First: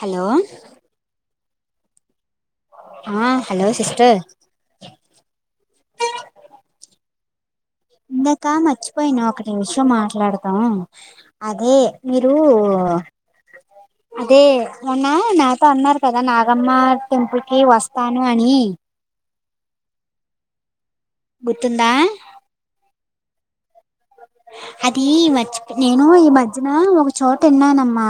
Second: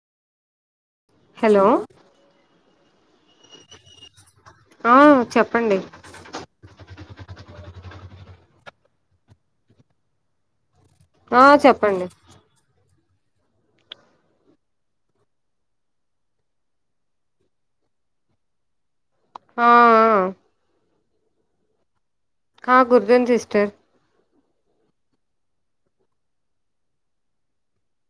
Hello hello ఆ hello sister ఆ చెప్పండి ఇందాకా మర్చిపోయి న ఒకటి విషయం మాట్లాడదాం. ఆ అదే చెప్పండి మీరు [inaudible] అదే మొన్న నాతో అన్నారు కదా నాగమ్మ టెంపుల్ కి వస్తాను అని. ఆఆ గుర్తుందా? ఆ గుర్తుంది సిస్టర్. అది ఈ వచ్చి నేను ఈ మధ్యన ఒక చోట విన్నానమ్మా.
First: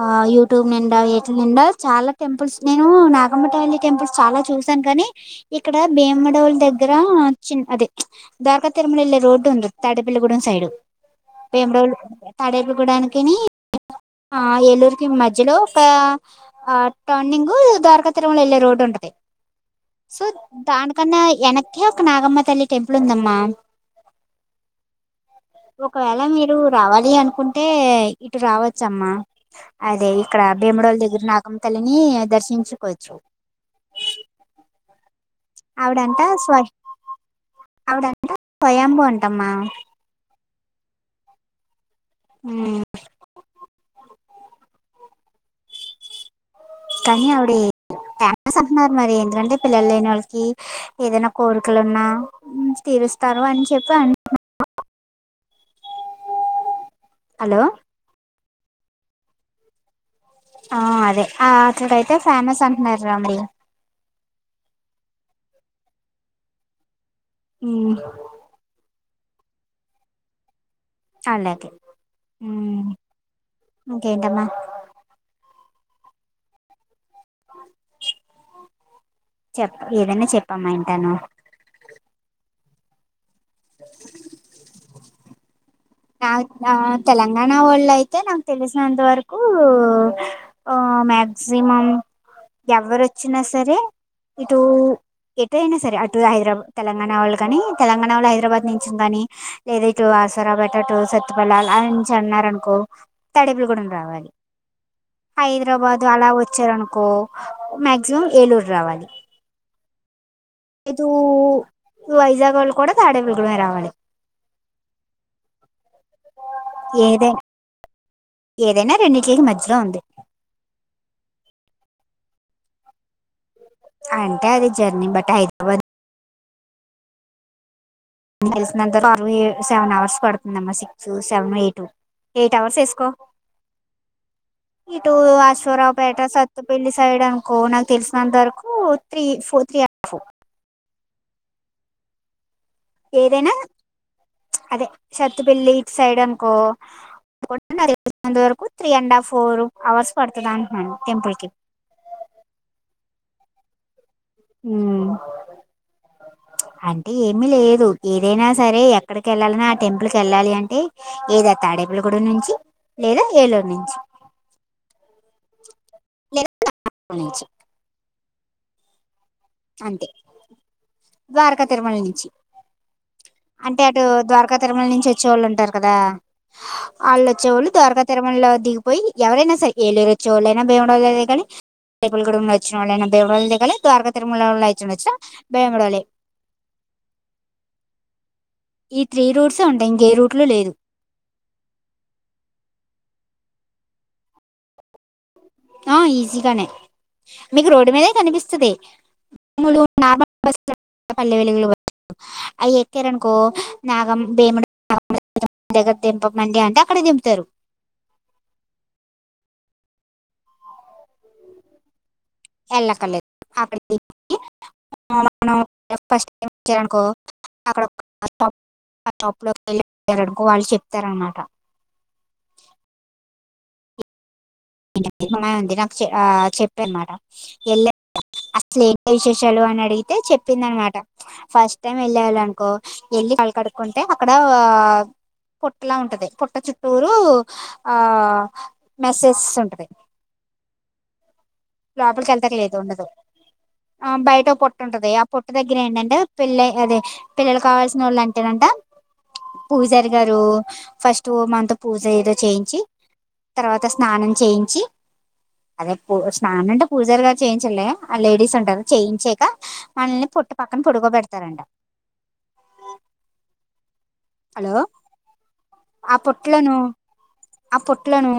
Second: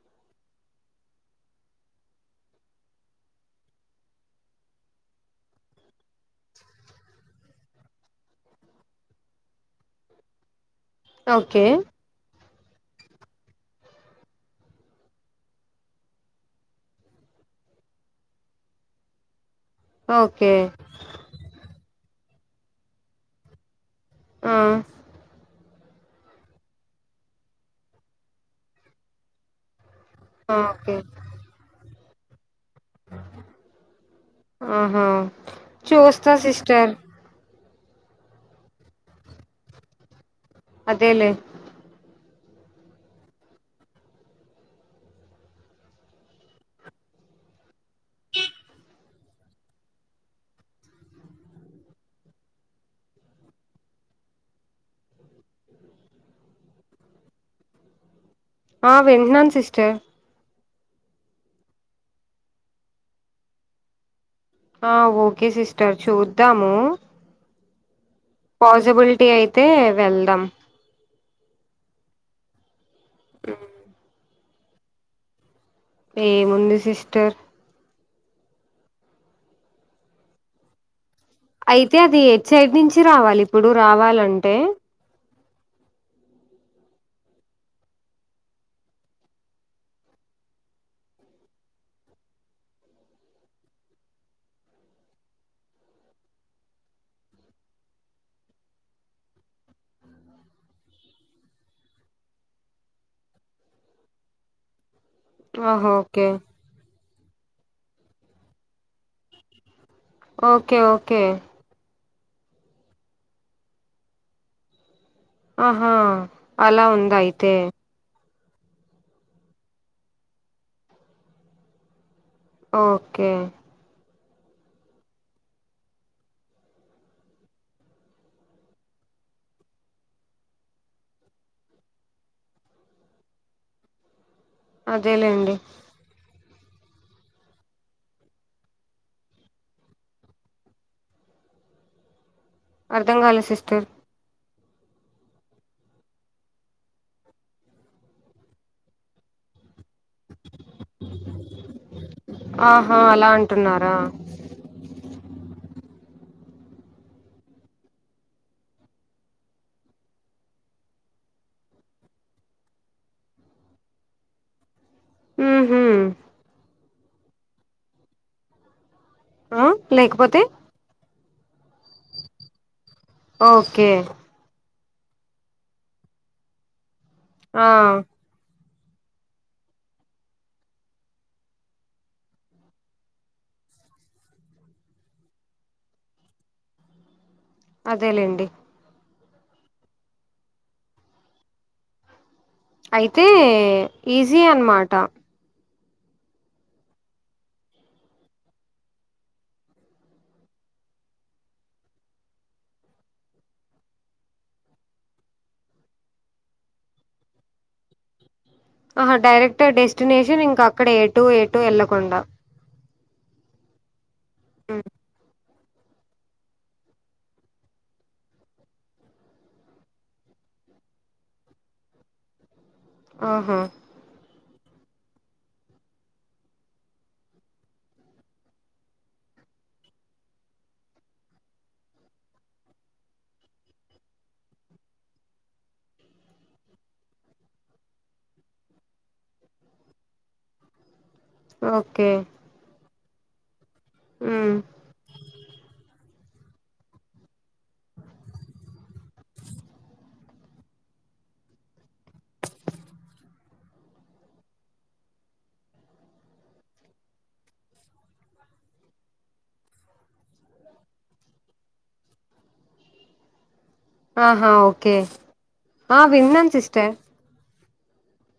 ఆ యూట్యూబ్ నిండా ఏటి నిండా చాలా టెంపుల్స్, నేను నాగమ తల్లి టెంపుల్స్ చాలా చూస్ సాను గని ఇక్కడ భీమడోలు దగ్గర చిన్ అదే, ప్చ్ ద్వారక తిరుమల ఎల్లే రోడ్డు ఉం తాడేపల్లిగూడెం సైడు, ఓకే భీమాడోలు తాడేకుగూడానికిని ఆ ఏల్లూరుకి మధ్యలో ఒక ఆ టర్నింగ్ ద్వారక తిరుమల వెళ్ళే రోడ్డు ఉంటది [inaudible] సో ఓకే దానికన్నా వెనకే ఒక నాగమ్మ తల్లి టెంపుల్ ఉందమ్మా ఆ ఒకవేళ మీరు రావాలి అనుకుంటే ఇటు రావచ్చ అమ్మా అదే ఇక్కడ ఆ, భీమడోళ దగ్గర నాగమ తల్లిని దర్శించు ఆహో ఆవిడంట చూస్త స్వ సిస్టర్ ఆవిడంట కోయాంబూ అంటమ్మా అదేలే ఆ [inaudible] కానీ ఆవిడే టైంస్ అంటున్నారు మరి ఏంటంటే పిల్లలు అయిన వాళ్ళకి ఏదైనా కోరికలు ఉన్నా తీిరుస్తారు అని చెప్పి అ [inaudible] హలో ఆ వింటున్నాను సిస్టర్ ఆ అదే ఆ అక్కడయితే ఫేమస్ అంటున్నారు రా మరి ఆ ఓకే సిస్టర్ చూద్దాము అ పాసిబిలిటీ అయితే వెళ్దాం అలాకేకేంటమ్మా ఏముంది సిస్టర్ చెప్ప ఏదైనా చెప్పమ్మా ఇంటాను అయితే అది ఎడ్ సైడ్ నుంచి రావాలి ఇప్పుడు రావాలంటే నా తెలంగాణ వాళ్ళు అయితే నాకు తెలిసినంత వరకు ఆ మ్యాక్సిమం ఎవరు వచ్చినా సరే ఇటు ఎటు అయినా సరే అటు హైదరాబాద్ తెలంగాణ వాళ్ళు గానీ తెలంగాణ వాళ్ళు హైదరాబాద్ నుంచి కాని లేదా ఇటు ఆసరాబట్ అటు సత్యపల్లా అయంచి అన్నార అనుకో తడపులు కూడా రావాలి ఆహా హైదరాబాదు ఓకే అలా వచ్చారనుకో మక్సిమం ఏలూరు రావాలి ఓకే ఇటు ఓకే వైజాగ్ వాళ్ళు కూడా తాడేవిలుగుమే రావాలి ఆహా అలా ఉంది ఏదై అయితే ఏదైనా రెండింటికి మధ్యలో ఉంది ఓకే అంటే అది జర్నీ బట్ హైదరాబాద్ తెలిసినంత సెవెన్ అవర్స్ పడుతుందమ్మా six seven eight eight hours వేసుకో ఇటు అదేలేండి ఆశ్వరావు పేట సత కొత్త పెళ్లి సైడ్ అనుకో నాకు తెలిసినంత వరకు three four three and four అర్ధం కాల ఏదైనా సిస్టర్ అదే సత్తుపల్లి సైడ్ అనుకో వరకు three and half four hours పడుతదానను టెంపుల్కి ఎలా అంటున్నారా హ అంటే ఏమిీ లేదు ఏదైనా సరే ఎక్కడికి వెళ్ళాలన్నా ఆ టెంపుల్ క వెళ్ళాలి అంటే ఏదత ఆడేపులగూడె నుంచి లేదా ఏలూరు నుంచి ఊహు [unintelligible] ఆ అంతే లేకపోతే ద్వారకా తిరుమల నుంచి అంటే ఓకే అటు ద్వారకా తిరుమల నుంచి వచ్చేవాళ్ళు ఉంటారు కదా ఆళ్ళు ఆ చ్చేవాళ్ళు ద్వారకా తిరుమలలో దిగు పోయి ఎవరైనా సరె ఏలూరు వచ్చోళ్ళైనా బీమవరంలో దిగాలి బేపుల్గూడంలో వచ్చిన వాళ్ళైనా భయమిడళ దిగలి ద్వారక తిరుమల వచ్చిన వచ్చినా భయబడాలి. అదేలేండి ఈ త్రీ రూట్సే ఉంటాయ్ ఇంకే రూట్లు లేదు అయితే ఈజీయె అన్నమాట ఆ ఈజీగానే మీకు రోడ్డు మీదే కనిపిస్తది నమ [inaudible] పల్లె వెలుగులు అవి ఎక్కారనుకో నాగం భేముడు దగ్గర దింపమండి అంటే అక్కడే దింపుతారు ఆహా డైరెక్ట్ డెస్టినేేషన్ ఇంకా అక్కడె ఎటు ఎటు ఎళ్ళకుండా ఎల్లక్కర్లేదు అక్కడ దిగి మ్, [inaudible] మనం ఫస్ట్ టైం వచ్చారనుకో అక్కడ బస్స్టాప్ ఆ షాప్లోకి వెళ్ళిఅడిగారనుకో వాళ్ళు చెప్తారనమాట ఆహా అమ్మాయి ఉంది నాకు చె ఆ చెప్ప అనమాట వెళ్ళ అసలు ఏంటి విశేషాలు అని అడిగితే చెప్పింద నమాట ఫస్ట్ టైం వెళ్ళాలి అనుకో కాలు కడుక్ంటే అక్కడ [unintelligible] పుట్లా ఉంటది పుట్ట చుట్టూరు ఆ మెసెస్ తుంటది ఓకే లోపలికి వెళ్తేలేదు ఉండదు ఆ బయటె మ్మ్ ఓ పుట్టు ఉంటది ఆ పొట్టు దగ్గర ఏంటంటే పిల్లై అదే పిల్లలు కావాల్సినోళ్ళు అంటేనంట పూజారి గారు ఫస్టుఓ మనతో పూజ ఏదో చేయించి తర్వాత స్నానం చేయించి అదే పూ స్నానం అంటే పూజారుగా చేయించరులే ఆ లేడీస్ ఉంటారు చేయించెక మళ్ళి పుట్ట పక్కన పొడుకో బెడతారంట ఆహా హలో ఓకే ఆ విన్నాన్ సిస్టర్ ఆ పుట్లోను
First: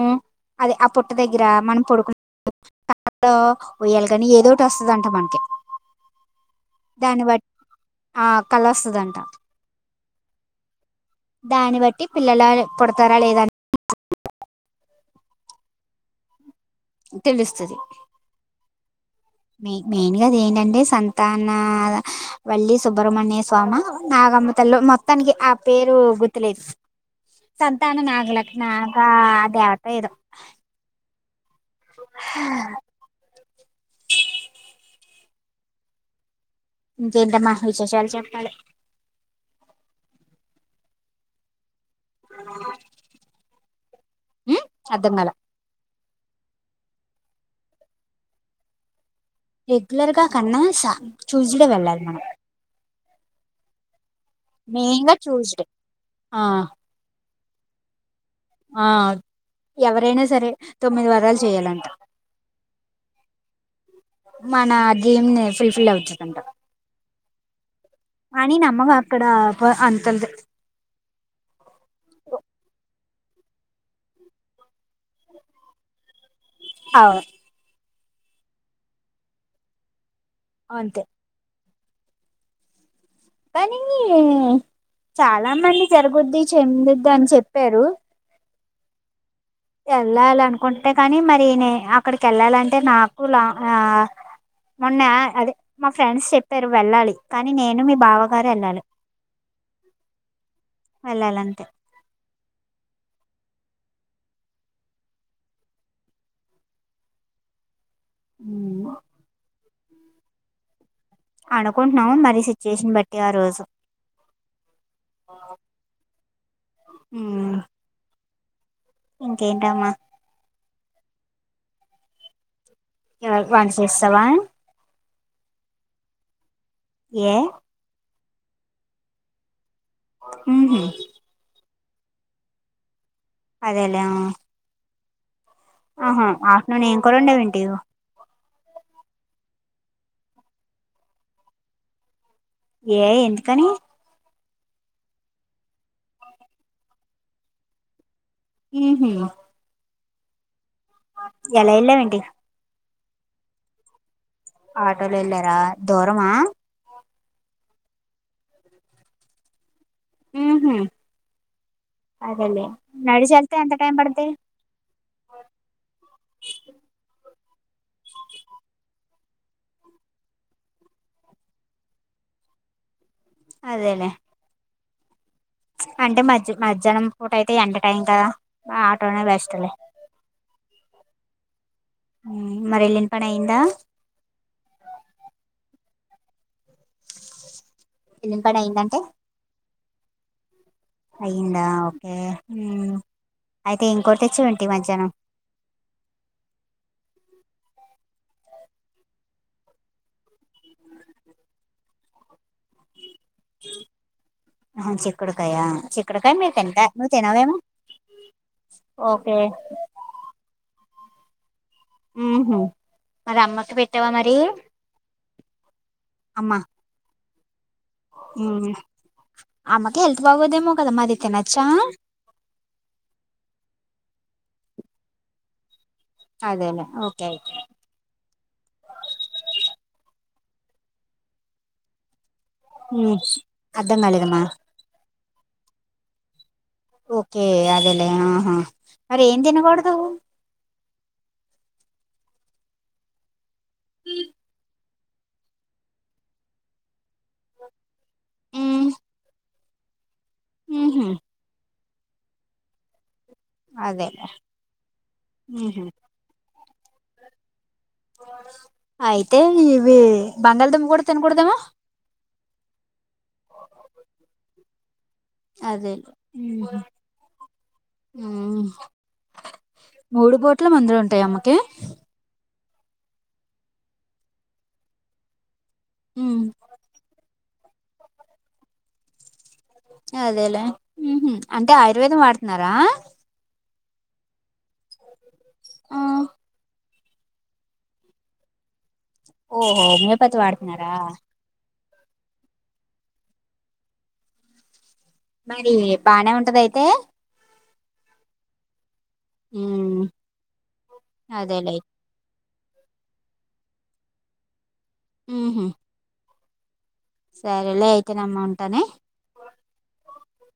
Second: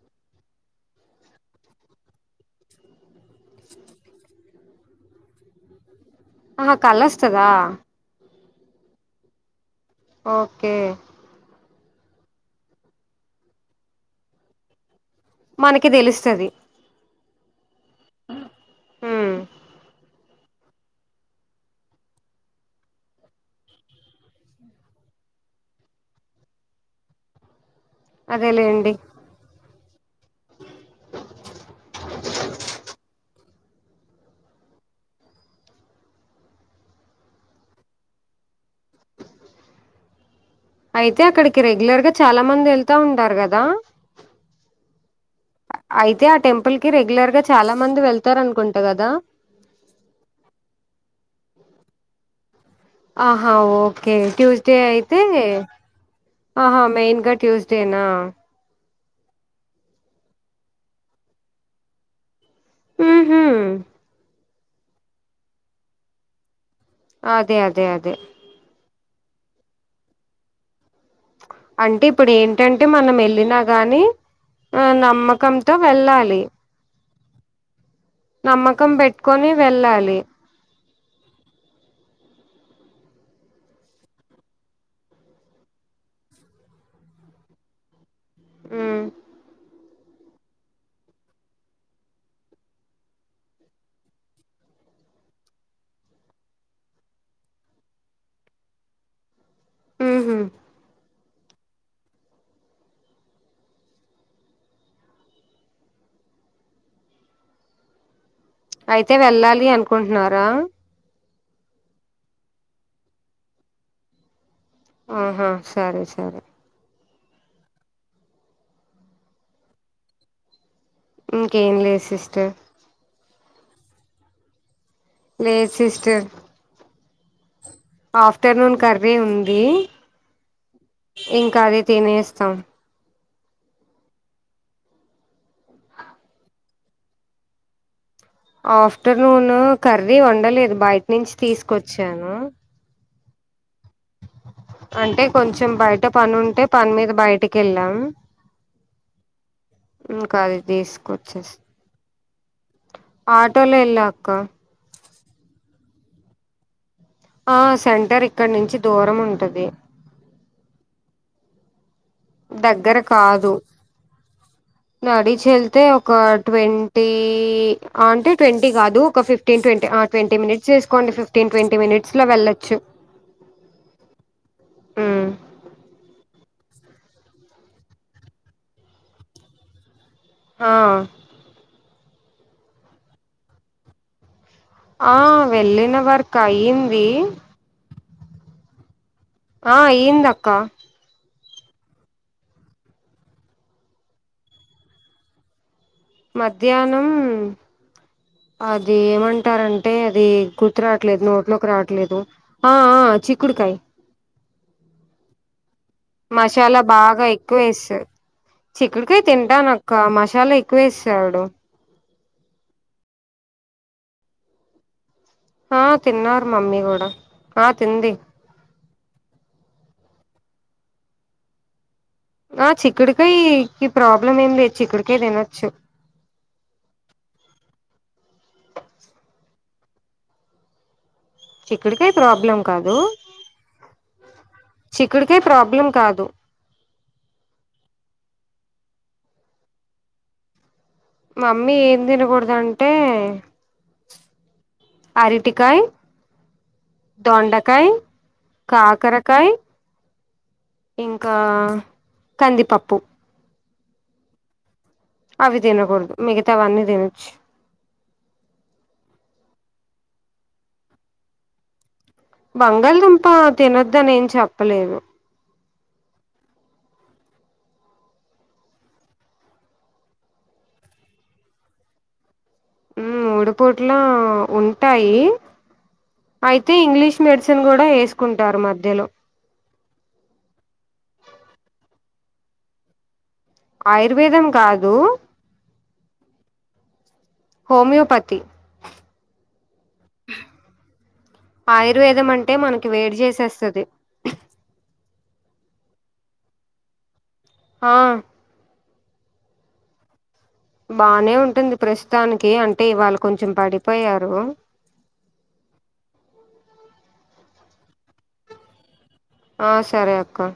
అదే ఆ పుట్ట దగ్గర మనం పొడుకు [unintelligible] ఉయ్యాల గని ఏదోటి వస్తుదంట మనకి ఆహ కలొస్తద కళస్తదంట ఓకే దాన్ని బట్టి పిల్లల పుడతారా లేద అని మనకి దెలుస్తది తెలుస్తది మ్మ్ మీ మెయిన్ గా అది ఏంటంటే సంతాన వల్లి సుబ్రహ్మణ్య స్వామ నాగమ్మతల్లో మా మొత్తానికి ఆ పేరు గుత్తులేదు సంతాన నాగలక్ష్మ అదేలేండి కా దేవత ఏదో ఆ ఇంకేంటమ్మ విశేషాలు చెప్పాలి అయితే అక్కడికి రెగ్యులర్ గా చాలా మంది ఎళ్తా ఉంటారు గదా ఉమ్ అర్థం కాల అయితే ఆ టెంపుల్ కి రెగ్యులర్ గా చాలా మంది వెళ్తారు అనుకుంటా గదా రెగ్యులర్ గా కన్నా సా చూజ్ డే వెళ్ళాలి మనం ఆహా ఓ ఓకే ట్యూస్డే మెయిన్ గా అయితే ట్యూస్డే ఆ ఆహా మెయిన్ గా ట్యూస్డేనా ఆ ఎవరైనా సరే తొమ్మిది వారాలు చేయ్యాలంట ఉహుమ్ మన డ్రీమ్ ఫుల్ ఫిల్ అవుతదంట అదే అదే అదే అని నమ్మకం అక్కడ అంత అంతె అంటే ఇప్పుడు ఏంటంటే మనం వెళ్ళినా గానీ ఆ నమ్మకంతో వెళ్ళాలి అవు నమ్మకం పెట్టుకొని వెళ్ళాలి అంతే కానీ చాలా మంది జరుగుద్ది చెందుద్ది అని చెప్పారు ఉమ్ వెళ్ళాలి అనుకుంటే కానీ మరి నే అక్కడికి వెళ్ళాలంటే నాకు లా మొన్న అదే మా ఫ్రెండ్స్ చెప్పారు వెళ్ళాలి కానీ నేను మీ బావగారు వెళ్ళాలి ఉహుమ్ వెళ్ళాలంటే అయితే వెళ్ళాలి అనుకుంటున్నారా అనుకుంటున్నాము మరి సిచ్యుయేషన్ బట్టి ఆ రోజు ఉహుమ్ సరే సరే ఆమ్ ఇంకేటి అమ్మా ఇంకేం లేదు సిస్టర్ వంట చేసేసావా లేదు సిస్టర్ ఏ ఆఫ్టర్నూన్ కర్రీ ఉంది ఉహుమ్ ఇంకా అది తినేస్తాం అదేలేే ఆ ఆహా ఆఫ్టర్నూన్ ఏం కూర వండా వేంటి ఆఫ్టర్నూన్ కర్రీ వండలేదు బయట నుంచి తీసుకొచ్చాను ఏ ఎందుకని అంటే కొంచెం బయట పని ఉంటే పని మీద బయటికి వెళ్ళాం ఉహుమ్ ఉమ్ కర్రి తీసుకొచ్చేసా వెళ్ళావేంటి ఆటోలో వెళ్ళా అక్క ఆటోలో వేళ్ళారా దూరమా ఆ సెంటర్ ఇక్కడ నుంచి దూరం ఉంటది ఉహుమ్ అదలే దగ్గర నడిసి కాదు వేల్తే ఎంత టైమ్ పడది నడిచి వెళ్తే ఒక ట్వంటీ అంటే ట్వంటీ కాదు ఒక ఫిప్ ఫిఫ్టీన్ ట్వంటీ ఆ ట్వంటీ మినిట్ వేసుకోండి ఫిఫ్టీన్ ట్వంటీ మినిట్స్ లో వెళ్ళొచ్చు అదేలే ఆమ్ అంటే మధ్య మధ్యాహ్నం పూట అయితే ఎండ టైం కదా ఆటోనే బెస్ట్ లే ఆ ఉమ్ మరి వెళ్ళినా పని అయిందా ఆ వెళ్ళిన వర్క్ అయింది వెళ్ళిన పని అయిందంటే ఆ ఏంద అక్క అయందా ఓకే అయితే ఇంకోటి తెచ్చే ఏంటి మధ్యాహ్నం మధ్యాహ్నం అది ఏమంటారంటే అది గుర్తు రాట్లేదు నోట్లోకి రావట్లేదు ఆ చిక్కుడుకాయ ఆ చిక్కుడుకాయ చిక్కుడుకాయ మీరు మసాలా తింటా నువ్వు బాగా తినవేమో ఎక్కువ వేస్తది చిక్కుడుకాయ ఓకే తింటానక్క మశలా ఎక్కువ ఎసేశాడు ఉహ మరి అమ్మకి పెట్టావా మరి ఆ తిన్నారు అమ్మ మమ్మీ కూడా ఆ తింది అమ్కు హెల్త్ బాగోదేమో కదా మాదితేనాచ్చా ఆ చిక్కుడుకాయ కి ప్రాబ్లం ఏం లేదు చిక్కుడుకాయ తినొచ్చు అదేలే ఓకే యితే చిక్కుడుకాయ్ ప్రాబ్ ఉ అర్థంగాళిదమ్మా చిక్కుడుకాయ ప్రాబ్లం కాదు. ఓకే అదేలే ఆహా మరి ఏం తినకూడదు మమ్మీ ఏం తినకూడదు అంటే ఈ అరిటికాయ దొండకాయ ఉమ్ కాకరకాయ ఉహు ఇంకా కందిపప్పు అదేలేే అవి తినకూడదు మిగతా అవన్నీ తినొచ్చు అయితే ఇవి బంగాళదమ్ము కూడా తినకూడదేమో బంగాళదుంప తినొద్దని ఏం చెప్పలేదు అదేలే మూడు పూటల మందులు ఉంటాయి అమ్మకి మూడుపోట్లో ఉంటాయి ఉమ్ అయితే ఇంగ్లీష్ మెడిసిన్ కూడా వేసుకుంటారు మధ్యలో అదేలే ఉహూ అంటే ఆయుర్వేదం వాడుతున్నారా ఆయుర్వేదం కాదు ఆ హోమియోపతి ఓహో హోమియోపతి వాడుతున్నారా ఆయుర్వేదం అంటే మనకి వేడి చేసేస్తది మరి బానే ఉంటదా అయితే ఆ ఉమ్మ్ బానే ఉంటుంది ప్రస్తుతానికి అంటే ఇవాళ కొంచెం పడిపోయారు ఉహూ సరేలే అయితేనమ్మ ఉంటానే ఆ సరే అక్క